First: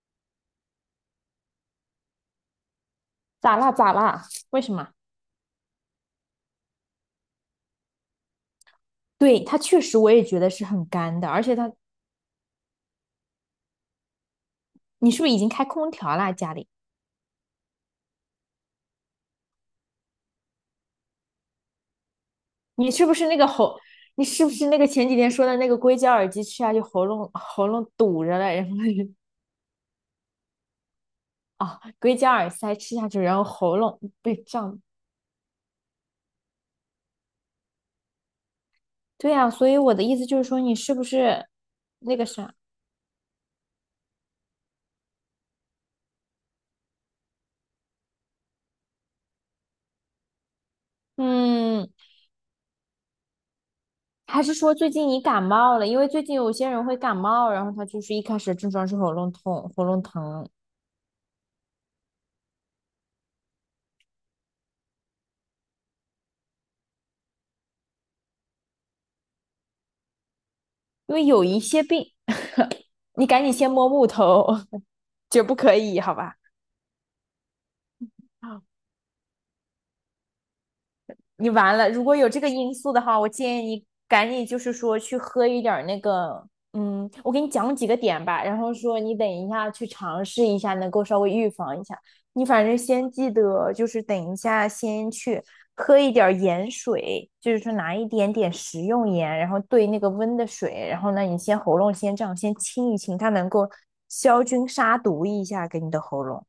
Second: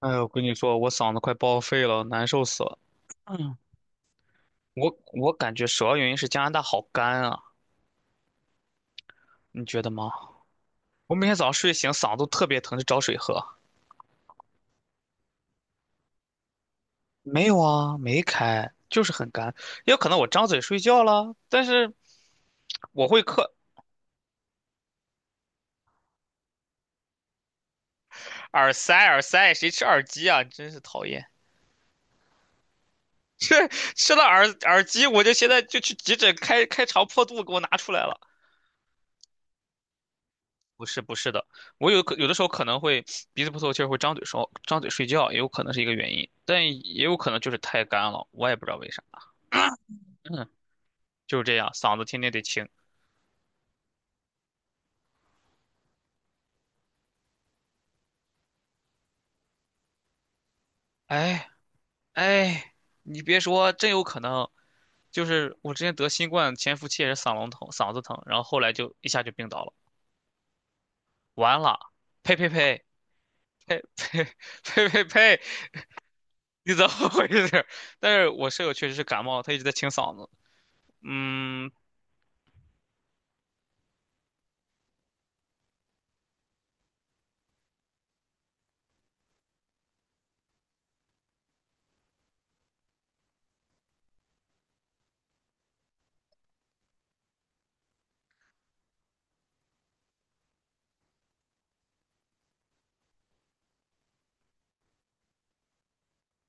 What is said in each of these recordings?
哎呀，我跟你说，我嗓子快报废了，难受死了。嗯，咋啦咋啦？为什么？我感觉主要原因是加拿大好干啊，对，它你确觉得实我吗？也觉得是很我干每的，天而早上且睡它，醒嗓子都特别疼，就找水喝。你是不是已经开空调啦？家里，没有啊，没开，就是很干。也有可能我张嘴睡觉了，但是你我是不会是那个嗑喉，你是不是那个前几天说的那个硅胶耳机吃下去喉咙堵着了，然耳后塞，耳塞谁吃耳机啊？真是讨厌！啊、哦硅胶耳塞吃下去，然后喉咙吃了被耳胀。耳机，我就现在就去急诊开开肠破肚，给我拿出来了。对呀、啊所以我的意思就是说，你不是是不不是的，是我有可那个有的时候啥？可能会鼻子不透气儿，会张嘴睡觉，也有可能是一个原因，但也有可能就是太干了，我也不知道为啥。嗯，就是这样，嗯，嗓子天天得清。还是说最近你感冒了？因为最近有些人会感冒，然后他就是一开始症状是喉咙痛、喉咙疼，哎哎，你别说，真有可能，就是我之前得新冠潜伏期也是嗓咙疼、嗓子疼，然后后来就一下就病倒了。因为有完一了，些病，呸呸呸你赶紧先呸摸木头，呸呸 呸，绝不可以，好吧？你怎么回事？但是我舍友确实是感冒，他一直在清嗓子。你嗯，完了，如果有这个因素的话，我建议你赶紧就是说去喝一点儿那个，我给你讲几个点吧，然后说你等一下去尝试一下，能够稍微预防一下。你反正先记得，就是等一下先去喝一点儿盐水，就是说拿一点点食用盐，然后兑那个温的水，然后呢，你先喉咙先这样先清一清，它能够消菌杀毒一下给你的喉咙。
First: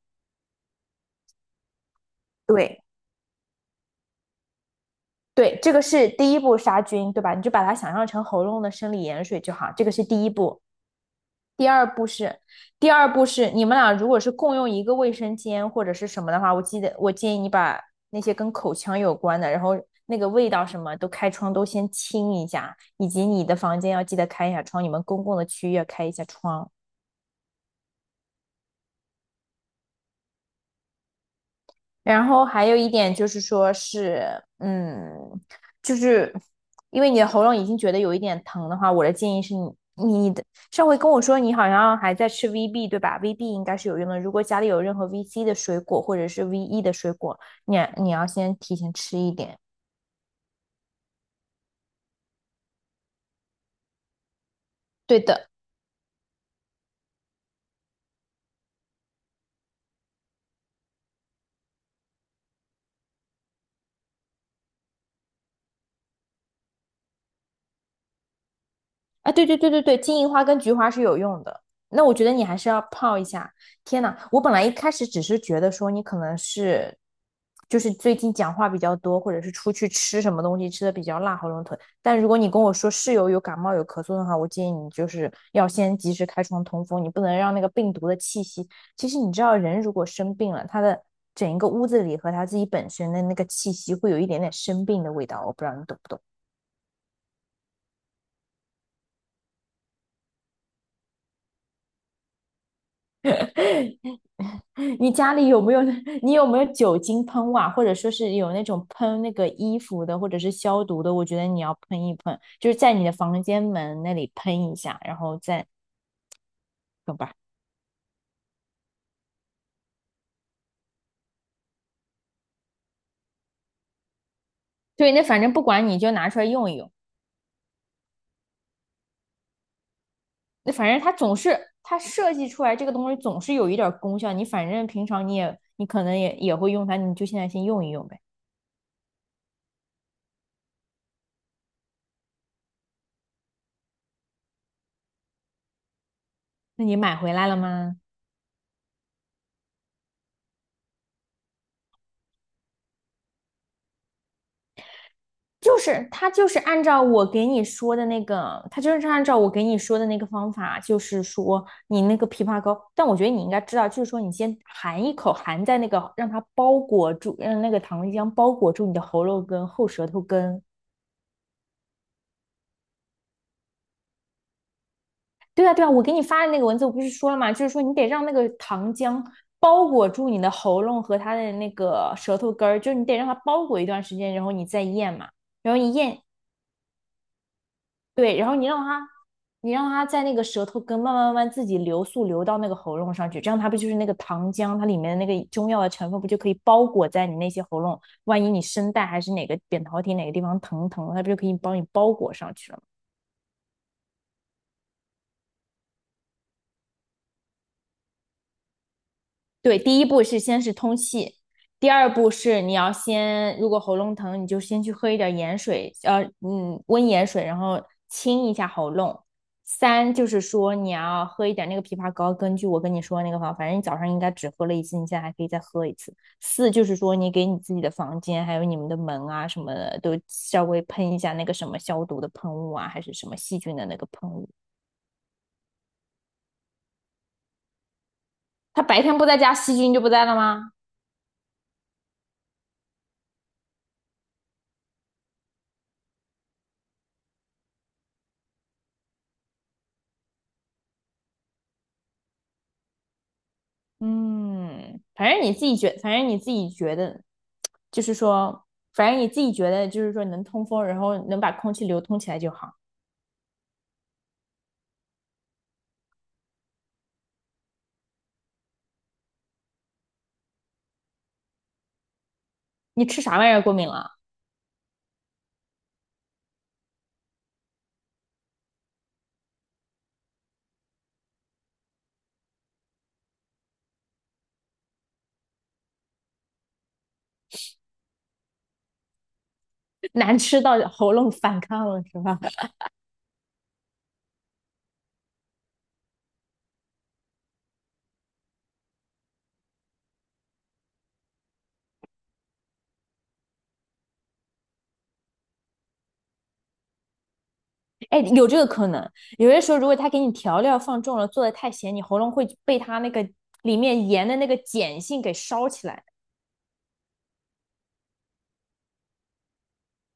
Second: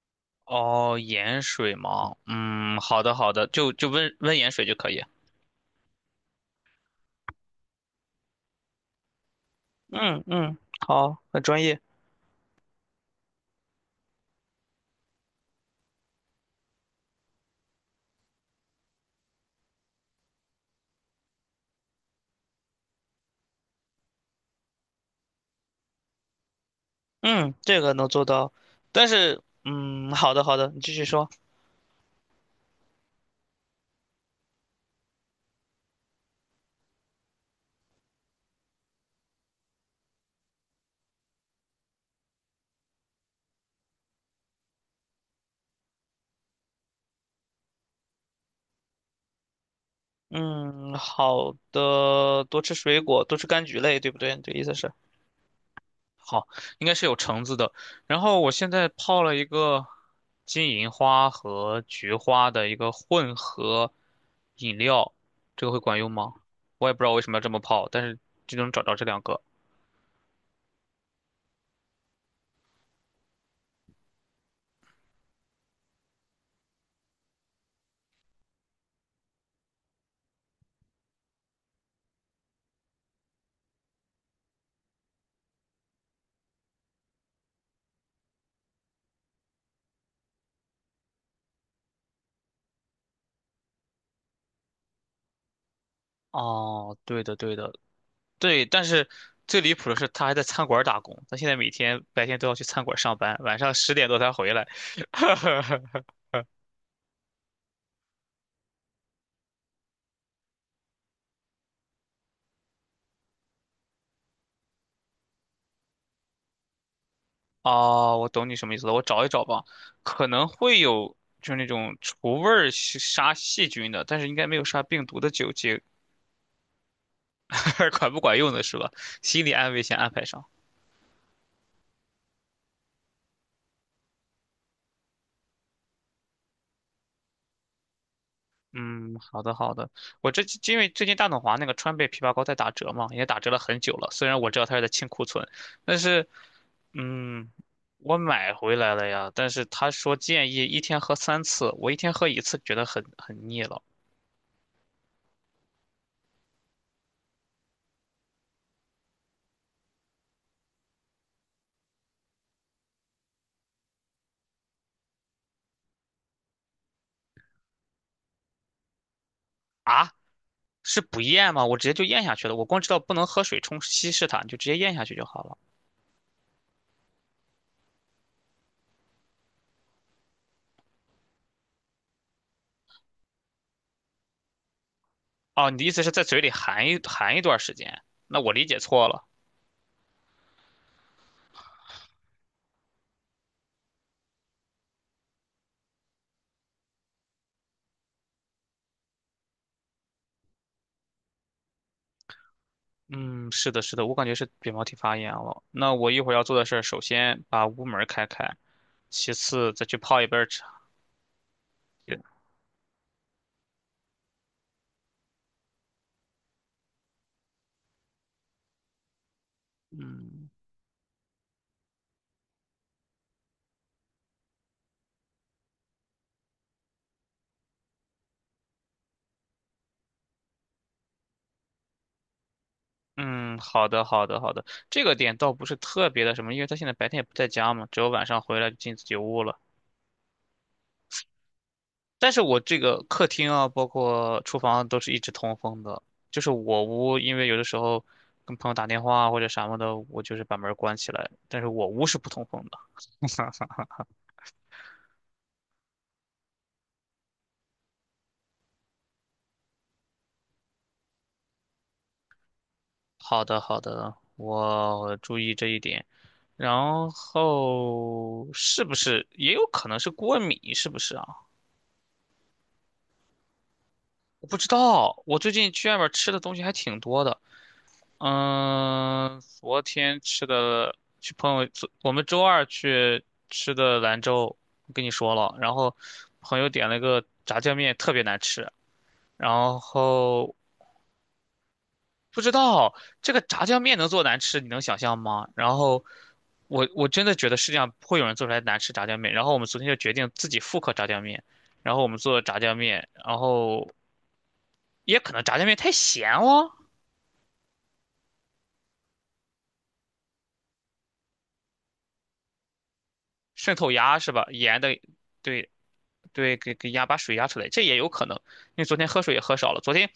哦，盐水吗？嗯，对。好的好的，就温温盐水就可以。对，这个是第一步杀菌，对吧？你就把它想象成喉咙的生理盐水就好，这个是嗯第一嗯，步。好，很专第业。二步是，第二步是你们俩如果是共用一个卫生间或者是什么的话，我记得我建议你把那些跟口腔有关的，然后那个味道什么都开窗都先清一下，以及你的房间要记得开一下窗，你们公共的区域要开一下窗。嗯，这个能做到，但是嗯，好的好的，你继续说。然后还有一点就是说是，就是因为你的喉咙已经觉得有一点疼的话，我的建议是你，你的上回跟我说你好像还在吃 VB 对吧？VB 应该是有用的，如果家里有任何 VC 的水果或者是 VE 的水果，你要先提前吃一点。嗯，好的，多吃水果，多吃柑橘类，对不对？这意思是对的。好，应该是有橙子的。然后我现在泡了一个金银花和菊花的一个混合饮料，这个会管用吗？我也不知道为什么要这么泡，但是就能找着这两啊，个。对对对对对，金银花跟菊花是有用的。那我觉得你还是要泡一下。天呐，我本来一开始只是觉得说你可能是，就是最近讲话比较多，或者是出去吃什么东西吃的比较辣，喉咙疼。但如果你跟我说室友有感冒有咳嗽的话，我建议你就是要先及时开窗通风，你不能让那个病毒的气息。其实你知道，人如果生病了，他的整一个屋子里和他自己本身的那个气息会有一点点生病的味道。我不知道你懂不懂。哦，对的，对的，对，但是最离谱的是，他还在餐馆儿打工，他现在每天白天都要去餐馆儿上班，晚上十点多才回来。你家里有没有那 你有没有酒精喷雾啊？或者说是有那种喷那个衣服的，或者是消毒的？我觉得你要喷一喷，就是在你的房间门那里喷一下，然后再懂吧？哦，我懂你什么意思了，我找一找吧，可能会有就是那种除味儿是杀细菌的，但是应该没有杀病对，毒那的反酒正不精，管你就拿出来用一用。管不管用的是吧？心理安慰先安排上。那反正它总是它设计出来这个东西总是有一点儿功效。你反正平常你也你可能也会用它，你就现在先用一用呗。嗯，好的好的，我这因为最近大董华那个川贝枇杷膏在打折嘛，也打折了很久了。虽然我知道它是在清库存，但是那你买回来嗯，了吗？我买回来了呀。但是他说建议一天喝三次，我一天喝一次觉得很腻了就是他就是按照我给你说的那个，他就是按照我给你说的那个方法，就是说你那个枇杷膏，但我觉得你应该知道，就是说你先含一口，含在那个让它包裹住，让那个糖浆包裹住你的喉咙根、后舌啊？头根。是不咽吗？我直接就咽下去了。我光知道不能喝水冲稀释它，你就直接咽下去就好了。对啊，对啊，我给你发的那个文字我不是说了吗？就是说你得让那个糖浆包裹住你的喉咙和它的那个舌头根儿，就是你得让它包裹一段时间，然后你再咽嘛。哦，然你后的意你思是咽在嘴里含一段时间？对，那然我后理你解让它，错了。你让它在那个舌头根慢慢慢慢自己流速流到那个喉咙上去，这样它不就是那个糖浆，它里面的那个中药的成分不就可以包裹在你那些喉咙？万一你声带还是哪个扁桃体哪个地方疼疼，它不就可以帮你包裹上去了？嗯，是的，是的，我感觉是扁桃体发炎了。那我一会儿要做的事儿，首先把屋门儿开开，其次对，再去第一泡步一是杯先茶。是通气，第二步是你要先，如果喉咙疼，你就先去喝一点盐水，温盐水，然后清一下喉咙。三就是嗯说你要喝一点那个枇杷膏，根据我跟你说的那个方法，反正你早上应该只喝了一次，你现在还可以再喝一次。四就是说你给你自己的房间还有你们的门啊什么的都稍微喷一下那个什么消毒的喷雾啊，还是什么嗯，细菌的好那的，个好喷的，雾。好的。这个点倒不是特别的什么，因为他现在白天也不在家嘛，只有晚上回来就他进白自己天不在屋家，了。细菌就不在了吗？但是我这个客厅啊，包括厨房都是一直通风的，就是我屋，因为有的时候跟朋友打电话啊或者什么的，我就是把门儿关起来，但是我屋是不通风的。嗯，反正你自己觉，反正你自己觉得，就是说，反正你自己觉得，就是说能通风，然后能把空气流通起来就好。好的，好的，我注意这一点。然后是不是也有可能是过敏？是不是啊？你吃啥玩意儿过敏了？我不知道。我最近去外面吃的东西还挺多的。嗯，昨天吃的去朋友，昨我们周二去吃的兰州，我跟你说了。然后朋友点了个炸酱面，特别难吃。然 难后吃到喉咙反抗了是吧？不知道这个炸酱面能做难吃，你能想象吗？然后我真的觉得世界上不会有人做出来难吃炸酱面。然后我们昨天就决定自己复刻炸酱面，然后我们做了炸酱面，然后也可能炸酱面太咸哦，哎，有这个可能。有些时候，如果他给你调料放重了，做的太咸，你喉咙会被他那个渗里透面压盐是的吧？那个盐的，碱性给烧对起来。对，给压把水压出来，这也有可能。因为昨天喝水也喝少了，昨天。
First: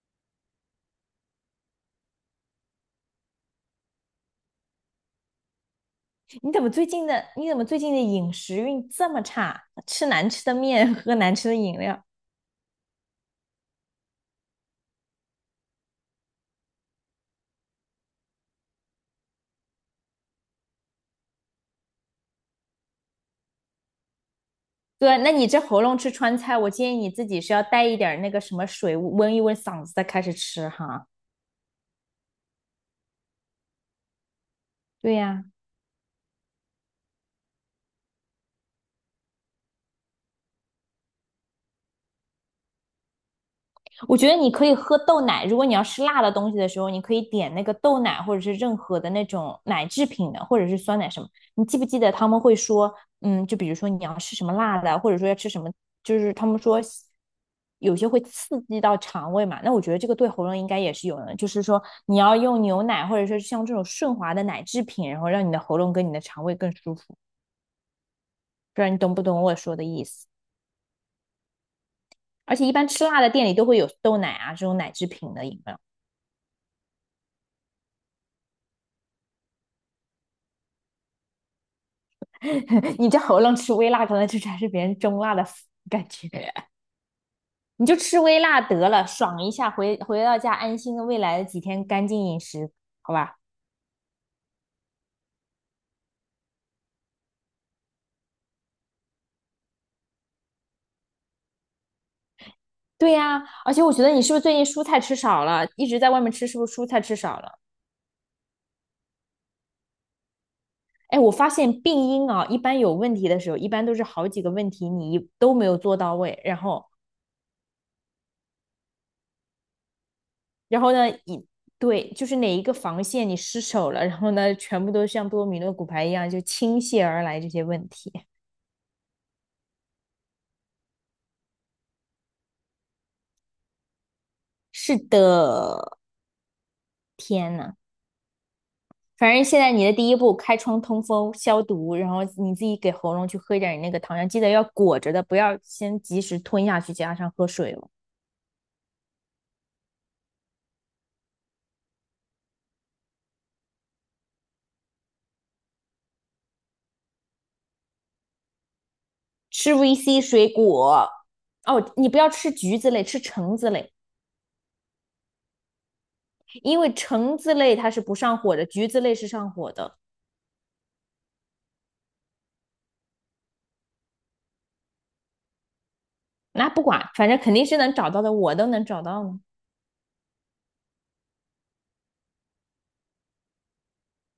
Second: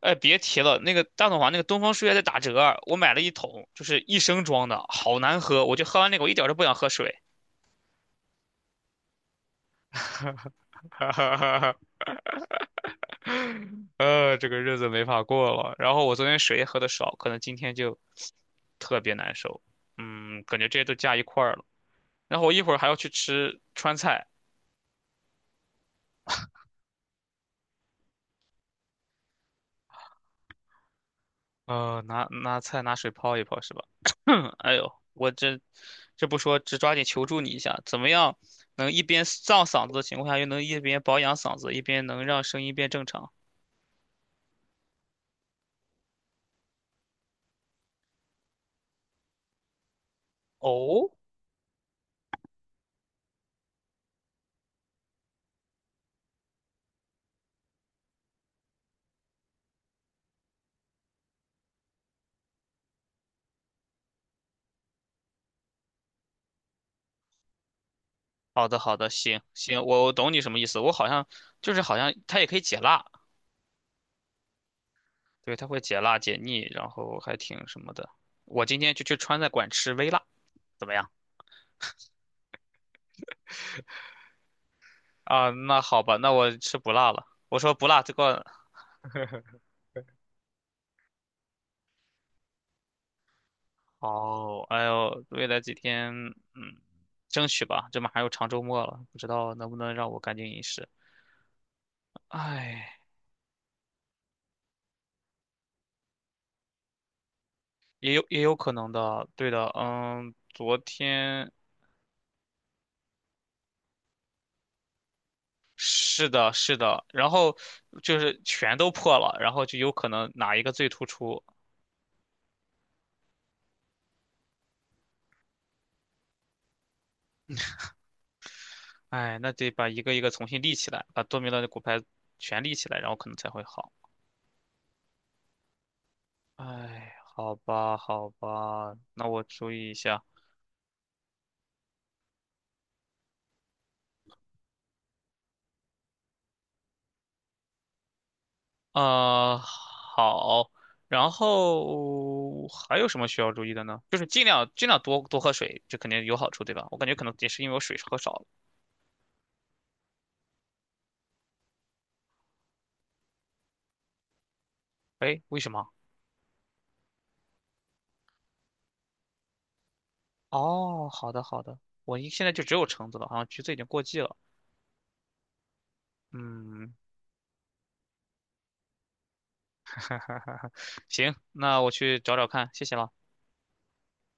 哎，别提了，那个大董房那个东方树叶在打折，我买了一桶，就是一升装的，好难喝，我就喝完那个，我一点儿你都怎不么想最喝近水。的，你怎么最近的饮食运这么差？吃难吃的面，喝难吃的饮料。这个日子没法过了。然后我昨天水也喝的少，可能今天就特别难受。嗯，感觉这些都加一块儿了。然后我一会儿还要去吃川菜，对，那你这喉咙吃川菜，我建议你自己是要带一点儿那个什么水温一温嗓子再开始吃哈。呃，拿菜拿水泡一泡是吧？哎呦，对我呀、这这不说，只抓紧求助你一下，怎么样能一边胀嗓子的情况下，又能一边保养嗓子，一边能让声音变正常？我觉得你可以喝豆奶，如果你要吃辣的东西的时候，你可以点那个豆奶，或者是任何的那种奶制品的，或者是酸奶哦，什么。你记不记得他们会说，就比如说你要吃什么辣的，或者说要吃什么，就是他们说有些会刺激到肠胃嘛。那我觉得这个对喉咙应该也是有的，就是说你要用牛奶，或者说像这种顺滑的奶制品，然后让你的喉咙跟你的肠胃更舒服。好的不知道好你的，懂不行懂我说行，的意我思？懂你什么意思。我好像就是好像它也可而以且一解般吃辣，辣的店里都会有豆奶啊这种奶制品的对，饮它会料。解辣解腻，然后还挺什么的。我今天就去川菜馆吃微辣，怎么样？你这喉咙吃微辣，可能就才是别人中辣的啊，那好感吧，觉。那我吃不辣了。我说你不就辣这吃微个，辣得了，爽一下，回回到家安心的未来的几天干净饮食，好吧？哦，哎呦，未来几天，嗯，争取吧，这马上又长周末了，不知道能不能让我赶紧饮食。哎，对呀、而且我觉得你是不是最近蔬菜吃少了，一直在外面吃，是不是蔬菜吃少了？也有也有可能的，对的，嗯，昨哎，我天发现病因啊，一般有问题的时候，一般都是好几个问题你一都没有做到是位，的，然是后，的，然后就是全都破了，然后就有可能哪一个然最后突呢，出，一对就是哪一个防线你失守了，然后呢，全部都像多米诺骨牌一样就倾泻而来这些问题。哎，那得把一个一个重新立起来，把多米诺的骨牌全立起来，然后可能才会好。是的，哎，好天呐，吧，好吧，那反我正现注在你意一的第一下。步，开窗通风消毒，然后你自己给喉咙去喝一点你那个糖浆，记得要裹着的，不要先及时吞下去，加上喝水了。啊、好。然后还有什么需要注意的呢？就是尽量尽量多多喝水，这肯定有好处，对吧？我感觉可能也是因为我水喝少了。吃 VC 水果，哦，你不要吃橘子类，吃橙子类，哎，为什么？因为橙子类它是不上火的，橘子类是上火的。哦，好的好的，我一现在就只有橙子了，好像橘子已经过季了。那不嗯，管，反正肯定是能找到的，我都能找到呢。哈哈哈哈，行，那我去找找看，谢谢了。